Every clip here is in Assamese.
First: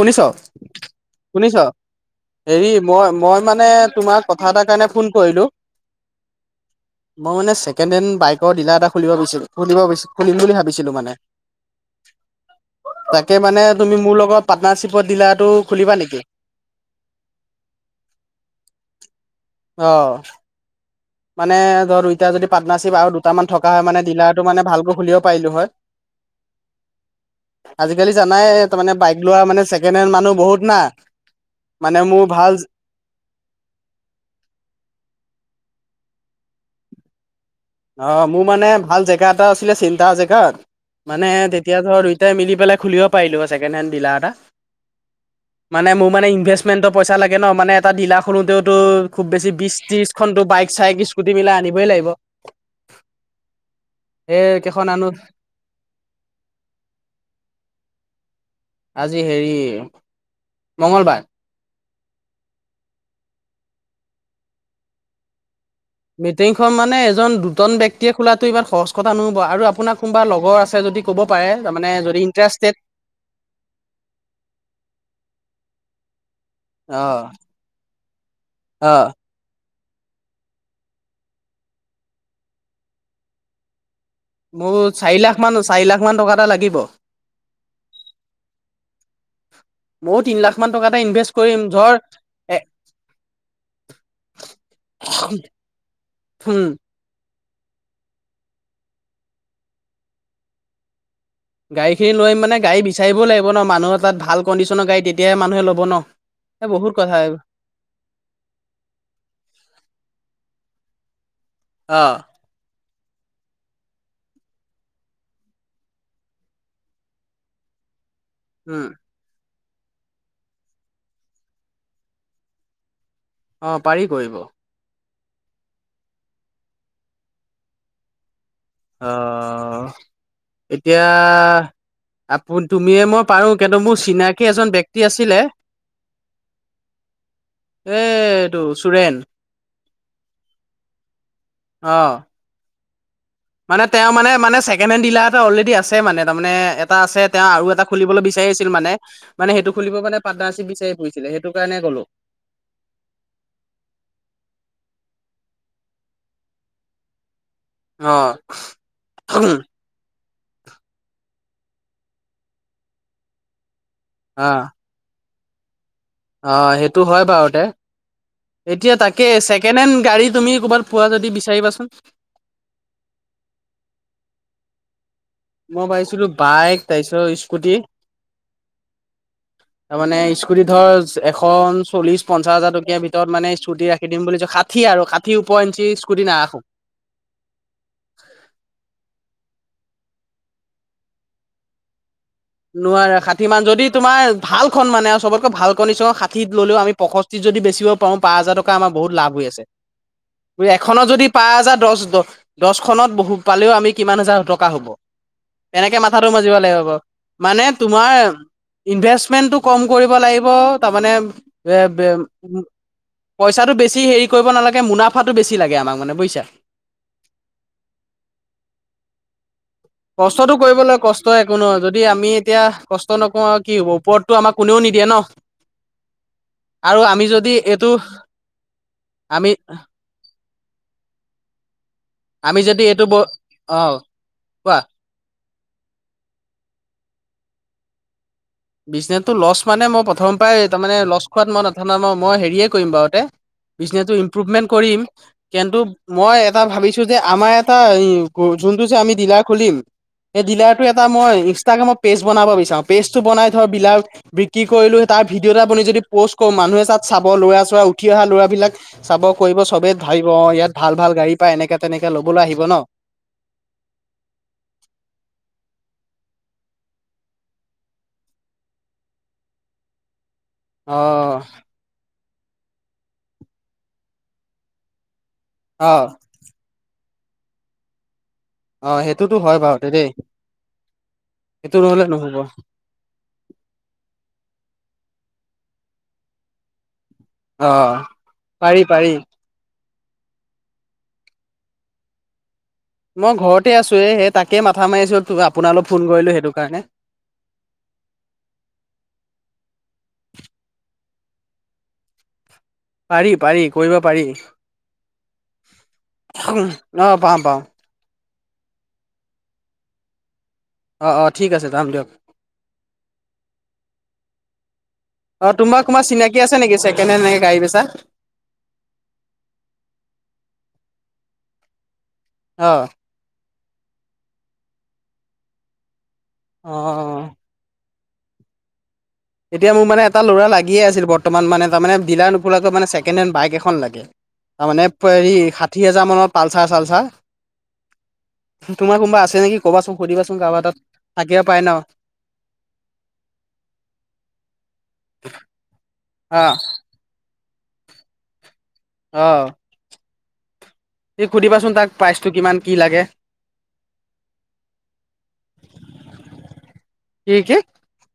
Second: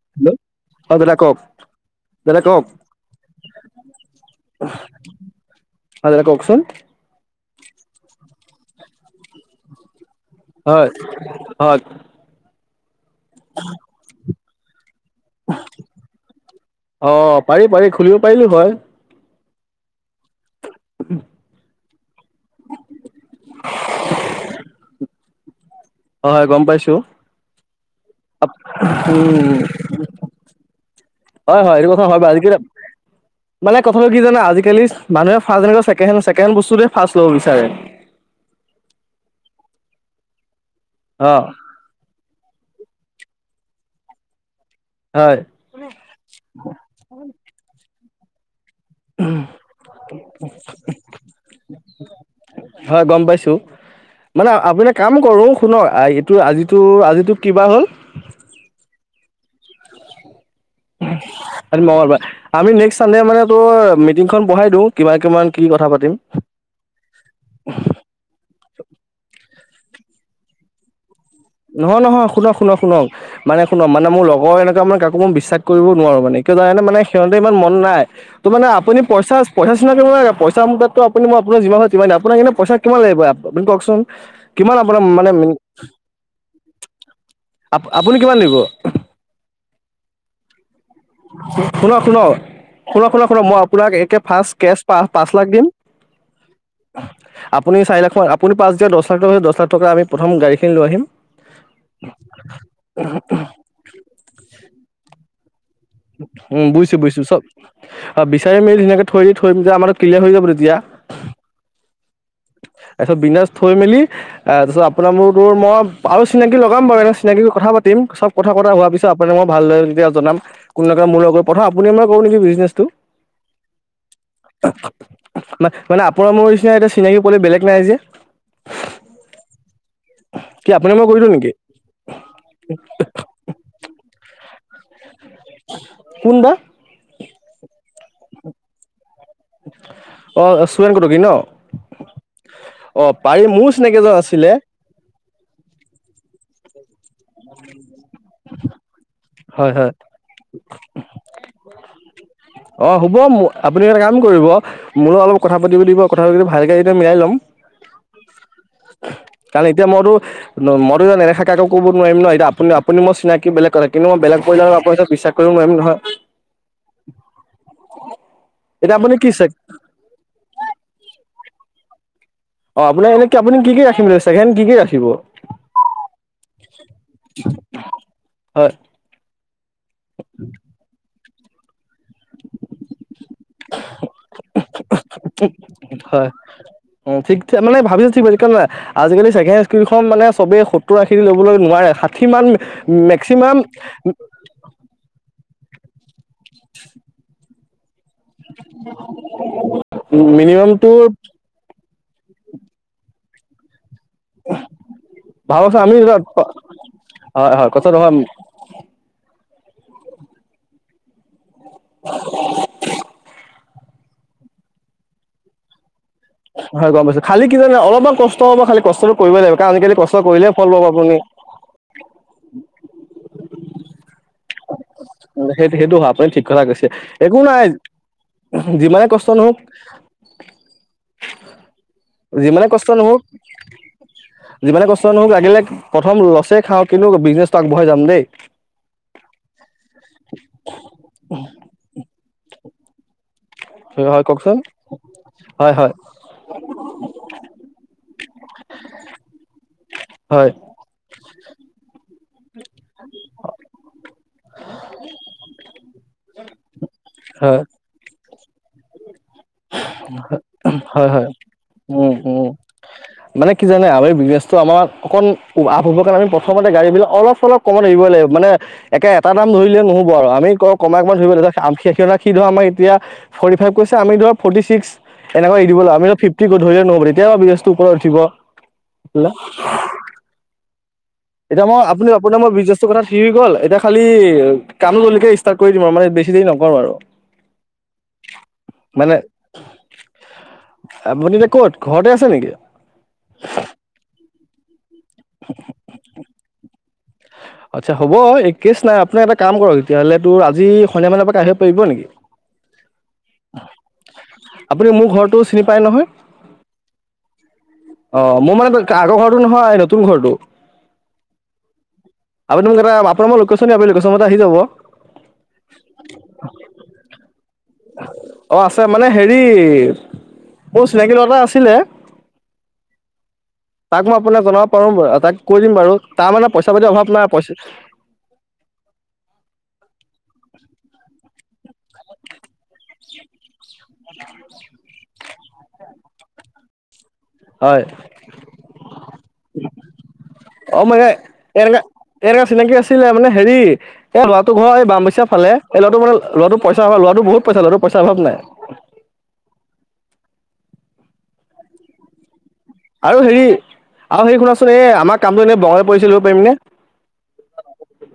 শুনিছ হেল্ল' অ দাদা কওক শুনিছ? দাদা কওক হেৰি মই মই মানে তোমাক কথা এটাৰ কাৰণে ফোন কৰিলো। হয় দাদা কওকচোন। মই মানে ছেকেণ্ড হেণ্ড বাইকৰ ডিলাৰ এটা খুলিব বি খুলিব খুলিম বুলি হয় ভাবিছিলো মানে। [inaudible] তাকে মানে তুমি মোৰ লগত পাৰ্টনাৰশিপ দিলাৰটো খুলিবা নেকি? অ পাৰি পাৰি খুলিব পাৰিলো হয় অ। মানে ধৰ দুইটা যদি পাৰ্টনাৰশিপ আৰু দুটামান থকা হয় মানে ডিলাৰটো মানে ভালকৈ খুলিব পাৰিলো হয়। হয় হয় গম পাইছো। আজিকালি জানাই তাৰমানে বাইক লোৱা উম মানে ছেকেণ্ড হেণ্ড মানুহ বহুত না। হয় হয় এইটো মানে কথা হয় মোৰ বাৰু ভাল আজিকালি মানে কথাটো কি জানা আজিকালি মানুহে ফাৰ্ষ্ট জেগাত ছেকেণ্ড ছেকেণ্ড ছেকেণ্ড বস্তুটোৱে ফাৰ্ষ্ট লব বিচাৰে। অ মোৰ মানে ভাল জেগা এটা আছিলে চেণ্টাৰ জেগাত মানে অ তেতিয়া ধৰ দুইটাই মিলি পেলাই খুলিব পাৰিলো হয় ছেকেণ্ড হেণ্ড ডিলাৰ এটা। হয় মানে মোৰ মানে ইনভেষ্টমেন্টৰ পইচা লাগে ন মানে এটা ডিলা খোলোতেও টো খুব বেছি বিশ ত্ৰিশ খনটো বাইক চাইক স্কুটি মিলাই আনিবই লাগিব। হয় গম পাইছো। মানে সেই কেইখন আপুনি আনো কাম কৰো শুনক এইটোৰ আজিটো আজিটোক কিবা হ'ল? আজি হেৰি মঙ্গলবাৰ। মঙগলবাৰ আমি নেক্সট চানডে মানে তো মিটিংখন বঢ়াই দিওঁ কিবা কিমান কি কথা পাতিম মিটিংখন মানে এজন দুজন ব্যক্তিয়ে খোলটো ইমান সহজ কথা নহ'ব আৰু আপোনাৰ কোনোবা লগৰ আছে যদি ক'ব পাৰে তাৰমানে নহয় যদি নহয় শুনক ইণ্টাৰেষ্টেড শুনক শুনক মানে শুনক মানে মোৰ লগৰ এনেকুৱা মানে কাকো মই বিশ্বাস কৰিব নোৱাৰো মানে। কি মানে অ' সিহঁতে ইমান মন নাই। ত মানে আপুনি অ' পইচা পা লাগ পইচা মুতাটো আপুনিই আপোন যিমান হয় যিমান দিম আপোনাক এনে পইচা কিমান লাগিব? আপুনি কওকচোন? কিমান মোৰ আপোনাৰ চাৰি মানে লাখ মান চাৰি লাখ মান কা এটা লাগিব! আপুনি কিমান দিব ময় তিনি লাখ মান টকা এটা ইনভেষ্ট কৰিম ধৰ শুনক শুনক এ শুনক শুনক শুনক মই আপোনাক একে ফাৰ্ষ্ট কেচ পা পাঁচ লাখ দিম। হম। আপুনি চাৰি লাখ ম আপুনি পাঁছ দিয় দশলাখ হৈছে দছ লাখ টকা আমি প্ৰথম গাড়ীখিন লৈ আহিম। গাড়ীখিনি লৈ আহিম মানে গাড়ী বিচাৰিব লাগিব ন মানুহ তাত ভাল কডিনৰ গাড়ী তেতিয়াহে মানুহে লব। ন এই উম বহুত বুইছো কথা বুইছো চব বিচাৰি মেলি ধুনীয়াকে থৈ দি থৈ আমাৰ ক্লিয়াৰ হৈ যাব তেতিয়া। অ' তাৰপিছত বিনাজ থৈ মেলি আহ তাৰপিছত আপোনালোক তোৰ মই আৰু চিনাকি লগাম বাৰু এনে চিনাকি কথা পা [unintelligible] কথা পতা উম, হোৱাৰ পিছত আপোনাক মই ভালদৰে তেতিয়া জনাম কোনো মোৰ লগৰ, প্ৰথম আপুনি মই কৰো নেকি বিজনেছটো? অ পাৰি কৰিব। ম মানে আপোনাৰ মোৰ নিচিনা এতিয়া চিনাকি পোৱ বেলেগ নাই যে। অ। কি আপুনি এতিয়া মই কৰি দিওঁ নেকি আপু তুমিয়ে মই পাৰো কিন্তু মোৰ চিনাকি এজন ব্যক্তি আছিলে, কোন বা এ টো চুৰেন। অ চুৰেন কতকী ন? অ অ পাৰি মোৰ মানে চিনাকি তেওঁ এজন মানে আছিলে মানে সেকেণ্ড হেণ্ড ডিলাৰ এটা অলৰেডি আছে মানে, তামানে এটা আছে তেওঁ আৰু এটা খুলিবলৈ বিচাৰি আছিল মানে। মানে সেইটো হয় হয় খুলিব মানে পাৰ্টনাৰশ্বিপ বিচাৰি ফুৰিছিলে সেইটো কাৰণে ক'লো। অ হুব আপুনি এটা কাম কৰিব মোৰো অলপ কথা পাতিব দিব কথা পাতি ভালকে এতিয়া মিলাই ল'ম। আহ। ন মইত এনে নেদেখাকে আক কব নোৱাৰিম ন এতিয়া আপু আপুনি মোক চিনাকি বেলেগ কথা কিন্তু মই বেলেগ অ পৰিয়ালৰ আক বিশ্বাস কৰিম নোৱাৰিম নহয়। অ সেইটো হয় বাৰুতে। এতিয়া আপুনি তাকে কি চেক ছেকেণ্ড হেণ্ড গাড়ী তুমি ক'ৰবাত পোৱা যদি বিচাৰিবাচোন। অ আপোনাৰ এনেকে আপুনি কি ৰাখিম ছেকেণ্ড কি কি ৰাখিব? মই পাইছিলো বাইক তাৰপিছত স্কুটি হয় তাৰ মানে স্কুটি ধৰ এখন চল্লিশ পঞ্চাচ হাজাৰ টকীয়া ভিতৰত মানে স্কুটি ৰাখি দিম বুলিছ ষাঠী আৰু ষাঠী উপৰ ইঞ্চি স্কুটি নাৰাখো। অ ঠিক ঠি মান ভাবিছো ঠিক [inaudible] আজিকালি যে খন মানে চবেই সত্তৰ আশীৰ ল'বলৈ নোৱাৰে সাত নোৱাৰ ষাঠি মান যদি তোমাৰ ভালখন মানে আৰু চবতকৈ ভাল কনি চ ষাঠিত ললেও আম পষষ্ঠি যদি বেছি পও পাঁচ হাজাৰ টকা আমাৰ বহুত লাভ হৈ আছে, বুলি মিনিমামটো এখনত যদি পাঁচ হাজাৰ দশ দ দছখনত বহু পালেও আমি কিমান হাজাৰ টকা হ'ব। ভাবকচোন আমি তেনেকে হয় মাথাটো মাৰিব লাগিব বাৰু। মানে হয় কথাটো হয় তোমাৰ ইনভেষ্ট মেণ্টটো কম কৰিব লাগিব তাৰ মানে বে বে পইচাটো বেছ চি হেৰি কৰিব নালাগে মুনাফাটো বেছি লাগে আমাক মানে বুজিছা। হয় গম পাইছোঁ খালি কি জানে, অলপমান কষ্ট হ'ব খালি কষ্টটো কৰিবই লাগিব। কাৰণ আজিকালি কষ্ট কৰিলে কষ্টটো ফল পাব কৰিবলৈ আপুনি কষ্ট একো নহয়। যদি আমি এতিয়া কষ্ট নকৰোঁ আৰু কি হ'ব ওপৰত। সেইটো সেইটো হয় আপুনি ঠিক কথা কৈছে আৰু আমি একো যদি নাই। এইটো যিমানে কষ্ট আমি নহওঁক আমি যিমানে যদি কষ্ট এইটো ব নহওঁক, অ কোৱা যিমানে কষ্ট নহওঁক লাগিলে প্ৰথম লছে খাওঁ কিন্তু বিজনেচটো আগবঢ়াই যাম দেই। বিজনেছটো লছ মানে মই প্ৰথম পৰাই তাৰমানে লছ খোৱাত মই মাথা নামাৰোঁ মই হেৰিয়ে কৰিম বাৰু‌ দে। বিজনেছটো হয় কওকচোন ইম্প্ৰুভমেণ্ট কৰিম হয় কিন্তু হয় মই এটা ভাবিছোঁ যে আমাৰ এটা যোনটো যে আমি ডিলাৰ খুলিম সেই হয় ডিলাৰটো এটা মই ইনষ্টাগ্ৰামত পেজ বনাব বিচাৰোঁ। পেজটো বনাই ধৰ ডিলাৰ বিক্ৰী কৰিলোঁ তাৰ ভিডিঅ' এটা বনাই যদি প'ষ্ট কৰোঁ মানুহে তাত চাব ল'ৰা হয় চ'ৰা উঠি অহা ল'ৰাবিলাক চাব কৰিব চবে ভাবিব অ ইয়াত ভাল হয় ভাল হয় গাড়ী পাই, এনেকা তেনেকা উম ল'বলৈ উম আহিব ন। মানে কি জানে আমি বিজনেচটো আমাৰ অকণ, লাভ হবৰ কাৰণে আমি প্ৰথমতে গাড়ী বিলাক অলপ অলপ কম লাগিব। মানে একে এটা দাম ধৰিলে নহ'ব আৰু আমি কমাই অ কমাই ধৰিব লাগে সেইবিলাক সি ধৰা আমাৰ এতিয়া ফৰ্টি ফাইভ কৈছে আমি ধৰা ফৰ্টি ছিক্স এনেকুৱা এৰি দিব অ লাগিব আমি ফিফটি ধৰিলে নহ'ব তেতিয়া বিজনেচটো ওপৰত উঠিব। অ সেইটোতো হয় বাৰু দেই। এতিয়া সেইটো মই নহলে আপুনি নহব আপুনাক মই বিজনেচটো কথা ঠিক হৈ গ'ল এতিয়া খালি এ কামো যেনেকা কৰি দিম আৰু মানে বেছি দেৰি নকৰোঁ আৰু। অ পাৰি মানে পাৰি। আপুনি এতিয়া ক'ত ঘৰতে আছে নেকি? মই ঘৰতে আছোঁ এ সেই তাকে মাথা মাৰিছোঁ আপোনালৈ ফোন কৰিলোঁ সেইটো কাৰণে। আচ্ছা হ'ব একেছ নাই আপুনি এটা কাম কৰক তেতিয়াহ'লে তো আজি সন্ধিয়া মানৰ পৰা আহিব পাৰিব নেকি? পাৰি পাৰি কৰিব পাৰি। আপুনি মোৰ ঘৰটো চিনি পায় নহয় চোহ অ পাৰম পাৰম। অ মোৰ মানে আগৰ ঘৰটো নহয় নতুন ঘৰটো। অঁ অঁ ঠিক আছে যাম দিয়ক। আপুনি মোক এটা আপোনাৰ মই লোকেশ্যন দিম আপুনি লোকেশ্যনতে আহি যাব অ তোমাৰ কোনোবা চিনাকি আছে নেকি ছেকেণ্ড হেণ্ড এনেকে গাড়ী বেচা? অ আছে মানে হেৰি মোৰ চিনাকি লৰা এটা আছিলে। অহ। তাক মই আপোনাক জনাব পাৰোঁ। বাৰু তাক কৈ দিম বাৰু তাৰ মানে অ পইচা পাতি অভাৱ নাই পইচা এতিয়া মোৰ মানে এটা ল'ৰা লাগিয়ে আছিল বৰ্তমান মানে। তাৰ মানে ডিলাৰ নোখোলাকৈ মানে ছেকেণ্ড হেণ্ড বাইক এখন লাগে। তাৰ মানে হেৰি ষাঠি হাজাৰ মানৰ পালচাৰ চালচাৰ। হয়। তোমাৰ কোনোবা আছে নেকি কবাচোন সুধিবাচোন কাৰোবা তাত থাকিব পাৰে ন। এনেকুৱা চিনাকি আছিলে, মানে হেৰি এই লৰাটো ঘৰ এই বামবৈচা ফালে এই ল'ৰাটো মানে ল'ৰাটো পইচা‌ ল'ৰাটো বহুত পইচা ল'ৰাটো পইচাৰ অভাৱ নাই। অহ। এনে সুধিবাচোন তাক প্ৰাইচটো কিমান। কি লাগে আৰু হেৰি আৰু হেৰি শুনাচোন এ আমাৰ কামটো এনেই বঙাই পৰি চলিব পাৰিম নে? কি কি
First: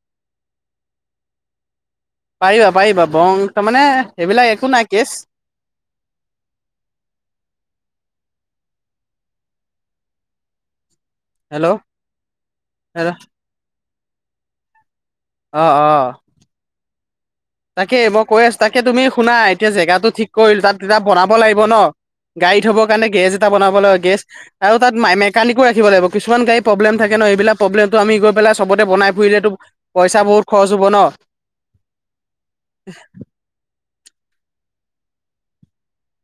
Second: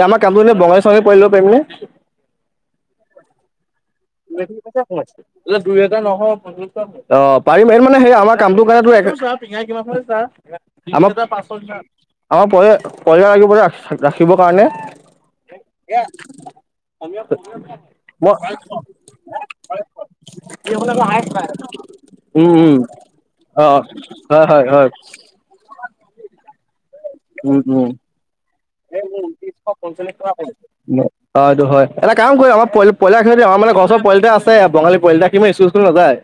এ আমাৰ কামটো এনে বঙালী‌ ছোৱালী পোৱালী ল'ব পাৰিম নে? পাৰিবা পাৰিবা বংগ তাৰ মানে। [unintelligible] অ পাৰিম সেইটো মানে সেই আমাৰ কামটো। [unintelligible] আমাক প হেল্ল' আমাৰ [unintelligible] হেল্ল' লাগিব যে ৰাখিবৰ কাৰণে। অহ অহ। তাকে মই কৈ আছো তাকে তুমি শুনা এতিয়া জেগাটো ঠিক কৰিল তাত এয়া বনাব লাগিব ন। উম গাড়ী উম থ'বৰ কাৰণে গেছ এটা অ বনাব লাগিব গেছ হয় হয় আৰু হয় তাত মেকানিকো ৰাখিব লাগিব কিছুমান গাড়ী প্ৰব্লেম। থাকে ন, এইবিলাক উম উম প্ৰবলেম আমি গৈ পেলাই চবতে বনাই ফুৰিলেতো পইচা বহুত খৰচ হ'ব ন। অ এইটো হয় [unintelligible] আমাৰ মানে ঘৰৰ ওচৰ পোৱালী এটা আছে বঙালী পোৱালী এটা সি মানে স্কুল চিস্কুল নাযায়।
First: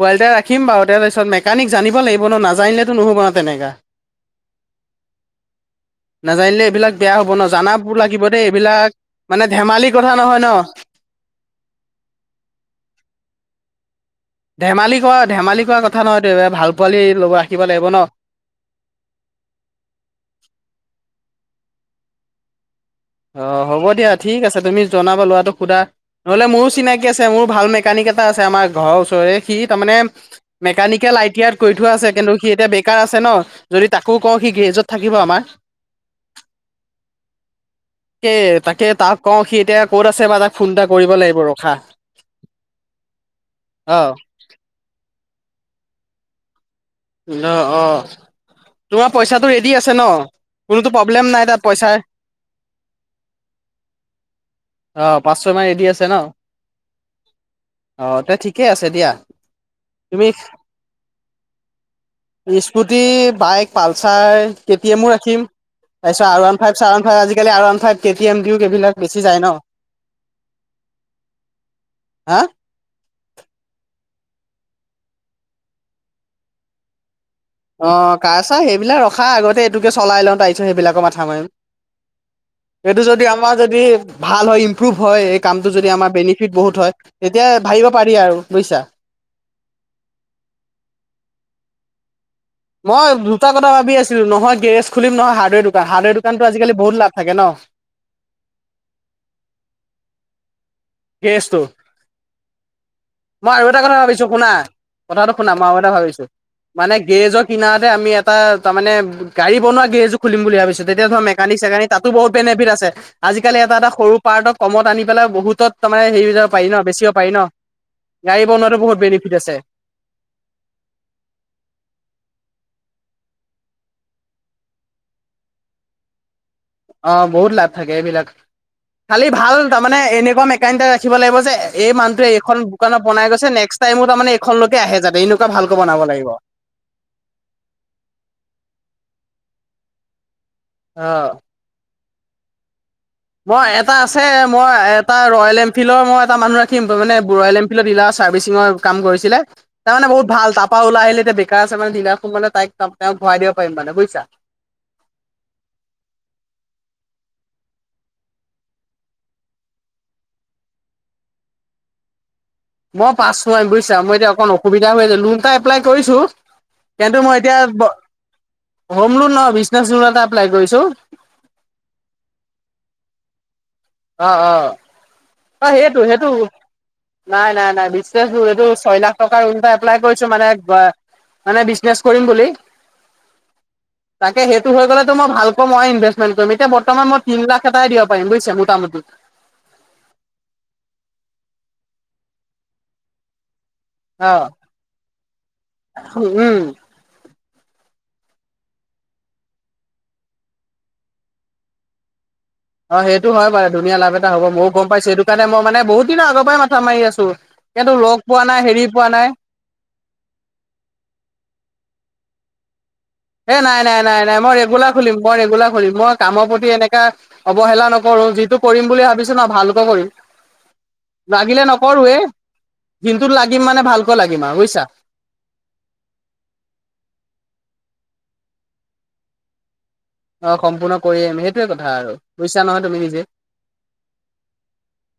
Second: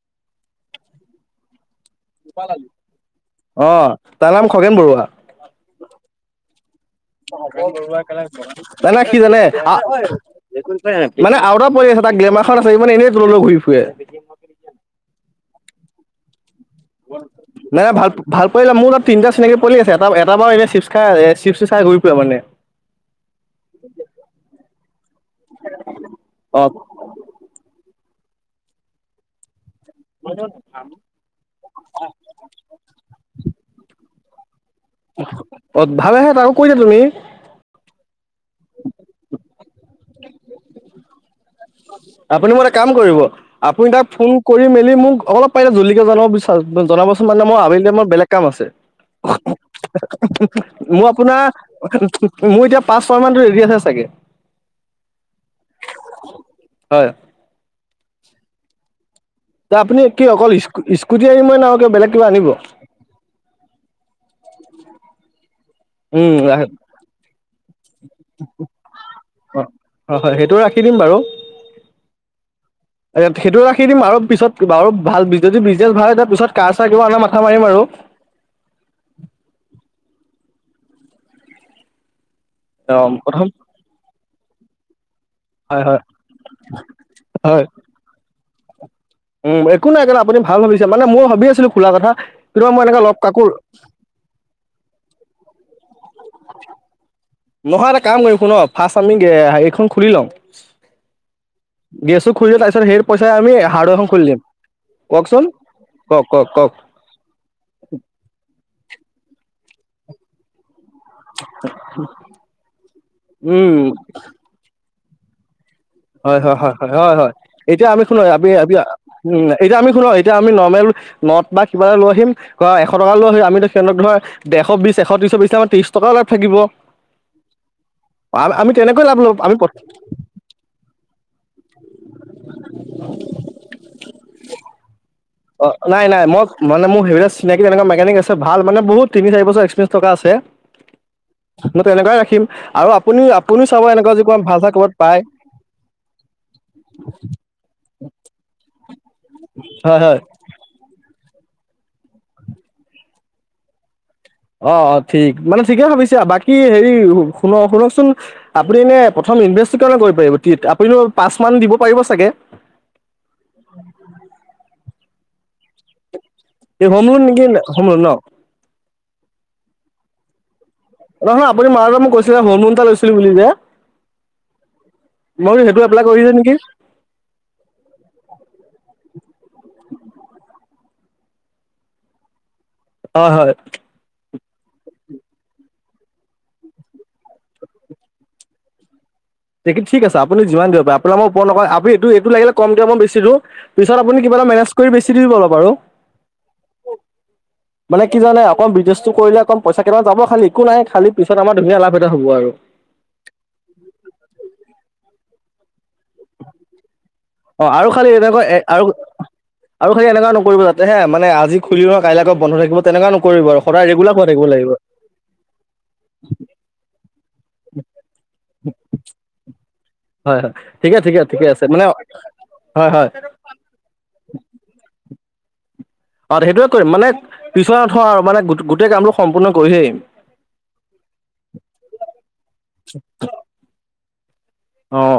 পোৱালি এটা ৰাখিম বাও। তাৰপিছত মেকানিক জানিব লাগিব ন নাজানিলেতো নহ'ব ন অ তেনেকা। তাৰ নাম খগেন বৰুৱা। নাজানিলে এইবিলাক বেয়া হ'ব ন জানাবোৰ লাগিব দেই [unintelligible] এইবিলাক মানে কি জানে আ ধেমালি কথা নহয় ন [inaudible] মানে আও এটা পোৱালি আছে। টা গ্লেমাখন আছে ই মানে এনেই দূৰলৈ ঘূৰি ফুৰে। ধেমালি খোৱা ধেমালি খোৱা কথা নহয় ত ভাল। পোৱালি ল'ব ৰাখিব লাগিব নাই ন ভাল ভাল কৰিলে মোৰ তাত তিনিটা চিনাকি পোৱালি আছে এটা এটা বাৰু এ চিপ খাই আছে। চাই ঘূৰি ফুৰে মানে। অ হ'ব দিয়া ঠিক আছে তুমি জনাবা লৰাটো সুধা, নহলে অ মোৰো চিনাকি আছে মোৰ ভাল মে কানী কেইটা আছে আমাৰ ঘৰৰ ওচৰৰে সি। মেকানিকেল আই টি কৰি থোৱা আছে কিন্তু সি এতিয়া বেকাৰ আছে ন যদি তা ক কওঁ সি গেজত। অ ভালেহে তাক কৈ দে তুমি। তাকে তাকে তাক কওঁ সি এতিয়া ক'ত আছে বা তাক ফোন এটা কৰিব লাগিব ৰ। আপুনি মতে এ কাম কৰিব আপুনি অ তাক ফোন কৰি মেলি মোক। অলপ পাৰিলে জ্লিকে জনাব বিচাৰো জনাব চোন। মানে অ মই আবেলি অ টাইমত বেলেগ কাম আছে। তোমাৰ পইচাটো ৰেডি আছে ন কোনোতো [unintelligible] মোৰ প্ৰব্লেম আপোনাৰ নাই তাত পইচাৰ মোৰ এতিয়া পাঁচশয় মানত ৰেডি আছে। চাগে। অ পাঁচ ছয়মান ৰেডী আছে ন। হয়। অ তে ঠিকে আছে দিয়া। ত আপুনি কি তুমি অকল স্কুটি আনিব না আৰু কিবা বেলেগ কিবা আনিব? Scooty bike Pulsar K T এমো ৰাখিম। তাৰপিছত উম, আৰ ওৱান অ', ফাইভ চাৰ ওৱান ফাইভ আজিকালি R one five K T M Dio এইবিলাক বেছি যায় ন। হয়, হয় সেইটো ৰাখি দিম বাৰু। হা। সেইটো ৰাখি দিম আৰু পিছত আৰু ভাল যদি বিজনেছ ভাল তাৰ পিছত কাৰ চাহ কিবা আনা মা অ কা চাহ সেইবিলাক ৰখাৰ আগতে এইটোকে চলাই লওঁ তাৰপিছত সেইবিলাকো মাথা মাৰিম। [unintelligible] এইটো যদি প্ৰথম আমাৰ যদি ভাল হয় ইম্প্ৰুভ হয় এই কামটো হয়, যদি হয়, আমাৰ বেনিফিট বহুত হয় তেতিয়া হয় ভাই। দ পাৰি আৰু বুইছা। উম একো নাই এককাৰণে আপুনি ভাল ভাবিছে মানে মই ভাবি আছিলো খোলা কথা। কিন্তু এনেকে মই লগ কাকো দুটা কথা ভাবি আছিলো নহয় গেজ খুলিম নহয় হাৰ্ডৱেৰ। দোকান হাৰ্ডৱেৰ দোকানতো আজিকালি বহুত লাভ থাকে ন নহয় এটা কাম কৰি শুন ফাৰ্ষ্ট আমি হেখন খুলি লম। গেৰেজটো গেছো খুলিলো তাৰ পিছত সেই পইচা আমি মই আৰু এটা হাৰাৰ কথা এখন খুলি ভাবিছো দিম। শুনা কথাটো কওকচোন শুনাম আৰু এটা ভাবিছো কওক, কওক, কওক মানে গেজৰ কিনাৰতে আমি এটা তাৰমানে। গাড়ী বনোৱা গেজ জো খুলিম বুলি ভাবিছো। তেতিয়া ধৰ মেকানিক চেকানিক তাতো বহুত বেনিফিট আছে আজিকালি এটা উম, এটা সৰু পাৰ্টত কম আনি পেলাই বহুত। হয় হয় হয় হয় হয় হয় এতিয়া আমি শুনো আ আ গাড়ী বনোৱাতো বহুত উ বেনিফিট আছে এতিয়া আমি শুনো এতিয়া আমি নৰ্মেল। নট বা কিবা এটা লৈ আহিম ঘৰত এ। ছ টকা লৈ হয় আমি সহঁত ধৰশ বিশ এশত্ৰিচ বিশ আমাৰ ত্ৰি টকাত থাকিব। অঁ বহুত লাভ থাকে এইবিলাক আম আমি তেনেকৈ লাভ খালী ল'ম ভাল আমি প্ৰথ তাৰমানে এনেকুৱা মেকাইণ্ট ৰাখিব লাগিব যে। এই মানুহোৱ এইখনোকানত বনাইছে নেকস টাইমো তাৰে এইখনকলকে আহে যাতে এনে। অ নাই নাই মই মানে মোৰ সেইবিলাক চিনাকি তেনেকুৱা মেকানিক আছে ভাল। মান বহুত তিনি চাৰিছৰ এক্পিৰিয়ন্ঞ্চথকা আছে। অহ। তেনেকাই ৰাখিম। আৰু আপুনি আপুনি মই চাব এটা এনেকুৱা আছে যদি ক'ৰবাত ভাল মই চাল ক'ৰবাত এটা পায় ৰয়েল এনফিল্ডৰ মই এটা মানুহ ৰাখিম মানে ৰয়েল এনফিল্ডৰ ডিলাৰ আছে। ছাৰ্বিচিন ৰ কাম কৰিছিলে হয় তাৰমানে হয় বহুত ভাল। তাৰপৰা ওলাই আহিল বেকাৰ আছে মানে ঢিলা সোম মে তাইক তেওঁ ভৰাই দ পাৰিম মানে বুজিছা। অ, অ ঠিক মানে ঠিকে ভাবিছা বাকী হেৰি শুন শুনকচোন আপুনি এনে প্ৰথম। নভে আপুনি পাঁচ মান দিব পাৰিব চাগে। মই পাছোৱাৰম বুজিছা। মই এতিয়া অকণ অসুবিধা হৈ আছে লোন এটা এপ্লাই কৰিছো। এই হোম লোন কিন্তু মই নেকি হোম এতিয়া, লোন ন হোম লোন বিজনেচ লোন এটা এপ্লাই কৰিছো। নহয় আপুনি মাৰ পৰা মোক কৈছিলে লোন লৈছিলো বুলি যে। অ, অ, মই বোলো অ সেইটো এপ্লাই সেইটো কৰিছে নেকি নাই, নাই, নাই বিশ্ব এইটো ছয় লাখ টকাৰ ৰুণ এপ্লাই কৰিছো মানে। মানে বিজনেচ কৰিম বুলি। হয়, হয়। তাকে সেইটো হৈ গ'লেত মই ভালকৈ মই ইনভেষ্টমেন্ট কৰিম। এতিয়া বৰ্তমান মই তিন লাখ এটাই দিব পাৰিম, বুজিছে মোটামুটি। ঠিক আছে আপুনি যিমান দিব পাৰে আপোনাৰ মই ওপ নক আপুনি এইটো লাগিলে কম দিয় মই বেছি দিও। পিছত আপুনি কিবা এটা অ' মেনেজ কৰি বেছি দিব আৰু। উম। মানে কি জানে অকণ বিজনেছটো কৰিলে ক পইচা কেইটা যাব খালি, একো নাই খালি পিছত আমাৰ ধুনীয়া লাভ এটা হ'ব আৰু। অ, সেইটো হয়াৰু ধুনীয়া লাভ এটা হ'ব ময়ো গম পাইছ সেইটো কাৰণে মই মানে বহুত দিনৰ আগৰ পৰাই মথা মাৰি আছো। অ, আৰু কিন্তু খালি লগ পোৱা এনেকুৱৈ এ নাই হেৰি আৰু। পোৱা নাই আৰু খালি এনেকুৱা নকৰিব যাতে হে মানে আজি খুলিল নহয় কাইলৈ আকৌ। বন্ধ থাকিব তেনেকুৱা নকৰিব এ, আৰু নাই, সদায় নাই, ৰেগুলাৰ নাই, হৈ নাই থাকিব মই লাগিব ৰেগুলাৰ খুলিম মই ৰেগুলাৰ খুলিম মই কামৰ প্ৰতি এনেকা। অৱহেলা নকৰো। যিটো কৰিম বুলি ভাবিছো ন ভালকে কৰিম। হয় হয় ঠিকে ঠিকে ঠিকে লাগিলে আছে মানে নকৰোৱে হয় হয় দিনটোত লাগিম মানে ভালকৈ লাগিম আৰু বুজিছা। অ, সেইটোৱে কৰিম মানে পিছলৈ নথ আৰু মানে গোটেই কামটো সম্পূৰ্ণ কৰিহে এৰিম। অ, সম্পূৰ্ণ কৰি আহিম সেইটোৱে কথা আৰু বুজিছা নহয় তুমি নিজে। অহ।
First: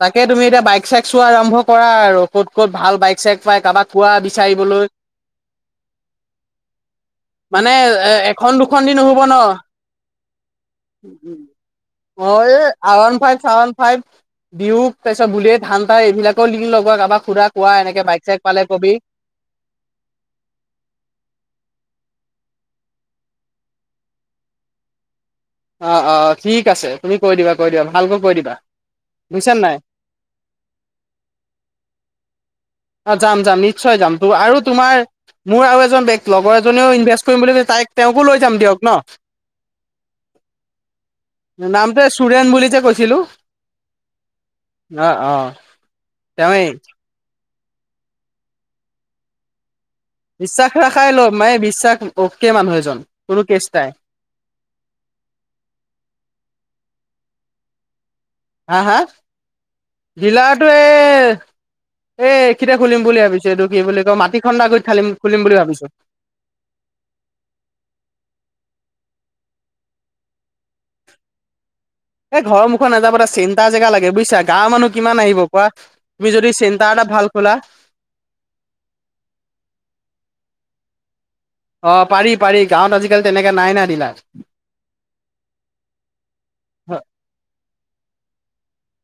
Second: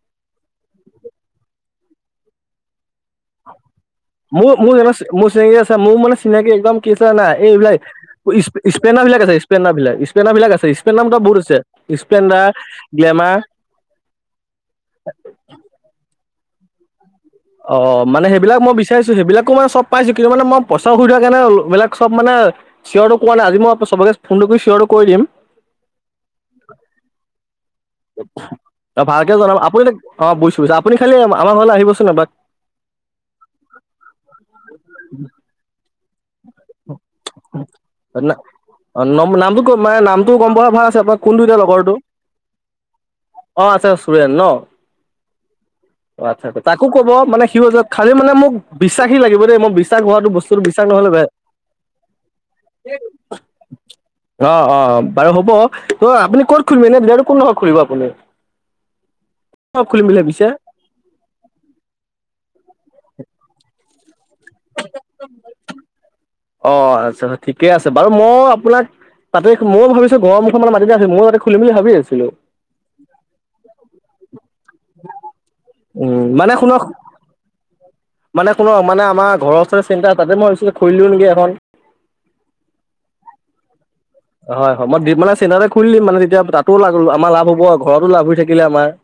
তাকে তুমি এতিয়া বাইক চাইক চোৱা আৰম্ভ কৰা আৰু ক'ত-ক'ত ভাল বাইক চাইক পাই কাৰোবাক। কোৱা মোৰ, মোৰ, বিচাৰিবলৈ মোৰ চিনাক আছে মোৰ মানে চিনাকি একদম কি আছে জানা মানে এইবিলাক এ এখন দুখন দি ইছপেলেনদাৰ নহ'ব বিলাক ন আছে ইছপেলেনদাৰ বিলাক ইছপেলেনদাৰ বিলাক আছে ইছপেলেনদাৰ নামত বহুত আছে স্প্লেণ্ডাৰ, গ্লেমাৰ। বিওঁ তাৰিছত বোলেত, হান্ত এইবিলাকও ল লিক লগোৱা কাৰোবাক। সুধা কোৱা অ, এনেকে বাইক মানে চাইক সেইবিলাক পালে মই কবি বিচাৰিছো সেইবিলাকো মানে চব পাইছো কিন্তু মানে মই পইচা অসুবিধা থোৱা কাৰণেবিলাক চব মানে। চিঞৰটো কোৱা নাই আজি মই চবকে ফোনটো কৰি চিঞৰটো কৰি দিম। অ, অ ঠিক আছে, তুমি কৈ দিবা। কৈ দিবা ভালকৈ কৈ দিবা অ, ভালকে বুজিছা জনাব নাই আপুনি এ অ বুইছো আপুনি খালি আমাৰ ঘৰলৈ আহিব চোনবাক। অ, যাম-যাম নিশ্চয় যাম ত আৰু তোমাৰ মোৰ আৰু এজন ব্যত্তি। লগৰ এজনেও ইনভেষ্ট কৰিম বুলি কৈছে। তাইক-তেওঁকো না লৈ যাম দিয়ক ন? নামটো মানে নামটো গম পোৱা ভাল আছে আপোনাৰ কোনটো এতিয়া লগৰটো নামটো এ চুৰেন বুলি যে কৈছিলো। অ' আচ্ছা চুৰেন ন? না অ'। অ', আচ্ছা। তেওঁৱেই তাকো ক'ব মানে [unintelligible] খালি মানে মোক বিশ্বাসী লাগিব দেই। মই বিশ্বাস হোৱাতো বস্তুটো বিশ্বাস নহ'লে ৰাখাই লয় বেয়া- মানে বিশ্বাস অকে মানুহ এজন। কোনো কেচ নাই। অ', অ' বাৰু হ'ব। ত আপুনি ক'ত খুলিব মানে এনে ডিলাৰতো কোনডোখৰত খুলিব আপুনি? হা, হা? ক'ত খুলিম বুলি ভাবিছে ডিলাৰতো এ এখিতে খুলিম বুলি ভাবিছো, এইটো কি বুলি ত মাটি খন্দা গুৰিত খালিম, খুলিম বুলি ভাবিছো। অ', আচ্ছা আচ্ছা ঠিকে আছে। বাৰু মই আপোনাক তাতে ময়ো ভাবিছোঁ, ঘৰৰ মুখত অলপ মাটি দিয়া আছে। ময়ো তাতে খুলিম বুলি ভাবো। এই ঘৰ মুখত নাযাব এটা চেণ্টাৰ জেগা লাগে বুজিছা। গাঁৱৰ মানুহ কিমান আহিব কোৱা? উম তুমি মানে যদি শুনক চেণ্টাৰ এ ভাল খোলা মানে তোমাৰ মানে আমাৰ ঘৰৰ ওচৰতে চেণ্টাৰ, তাতে মই খুলি দিও নেকি এখন! অ' পাৰি পাৰি। গাঁৱত আজিকালি তেনেকে নাই ন ডিলাৰ! হয় হয়, মই মানে চেণ্টাৰ এটা খুলি দিম মানে। তেতিয়া তাতো লাগ আমাৰ লাভ হ'ব ঘৰতো লাভ হৈ থাকিলে আমাৰ।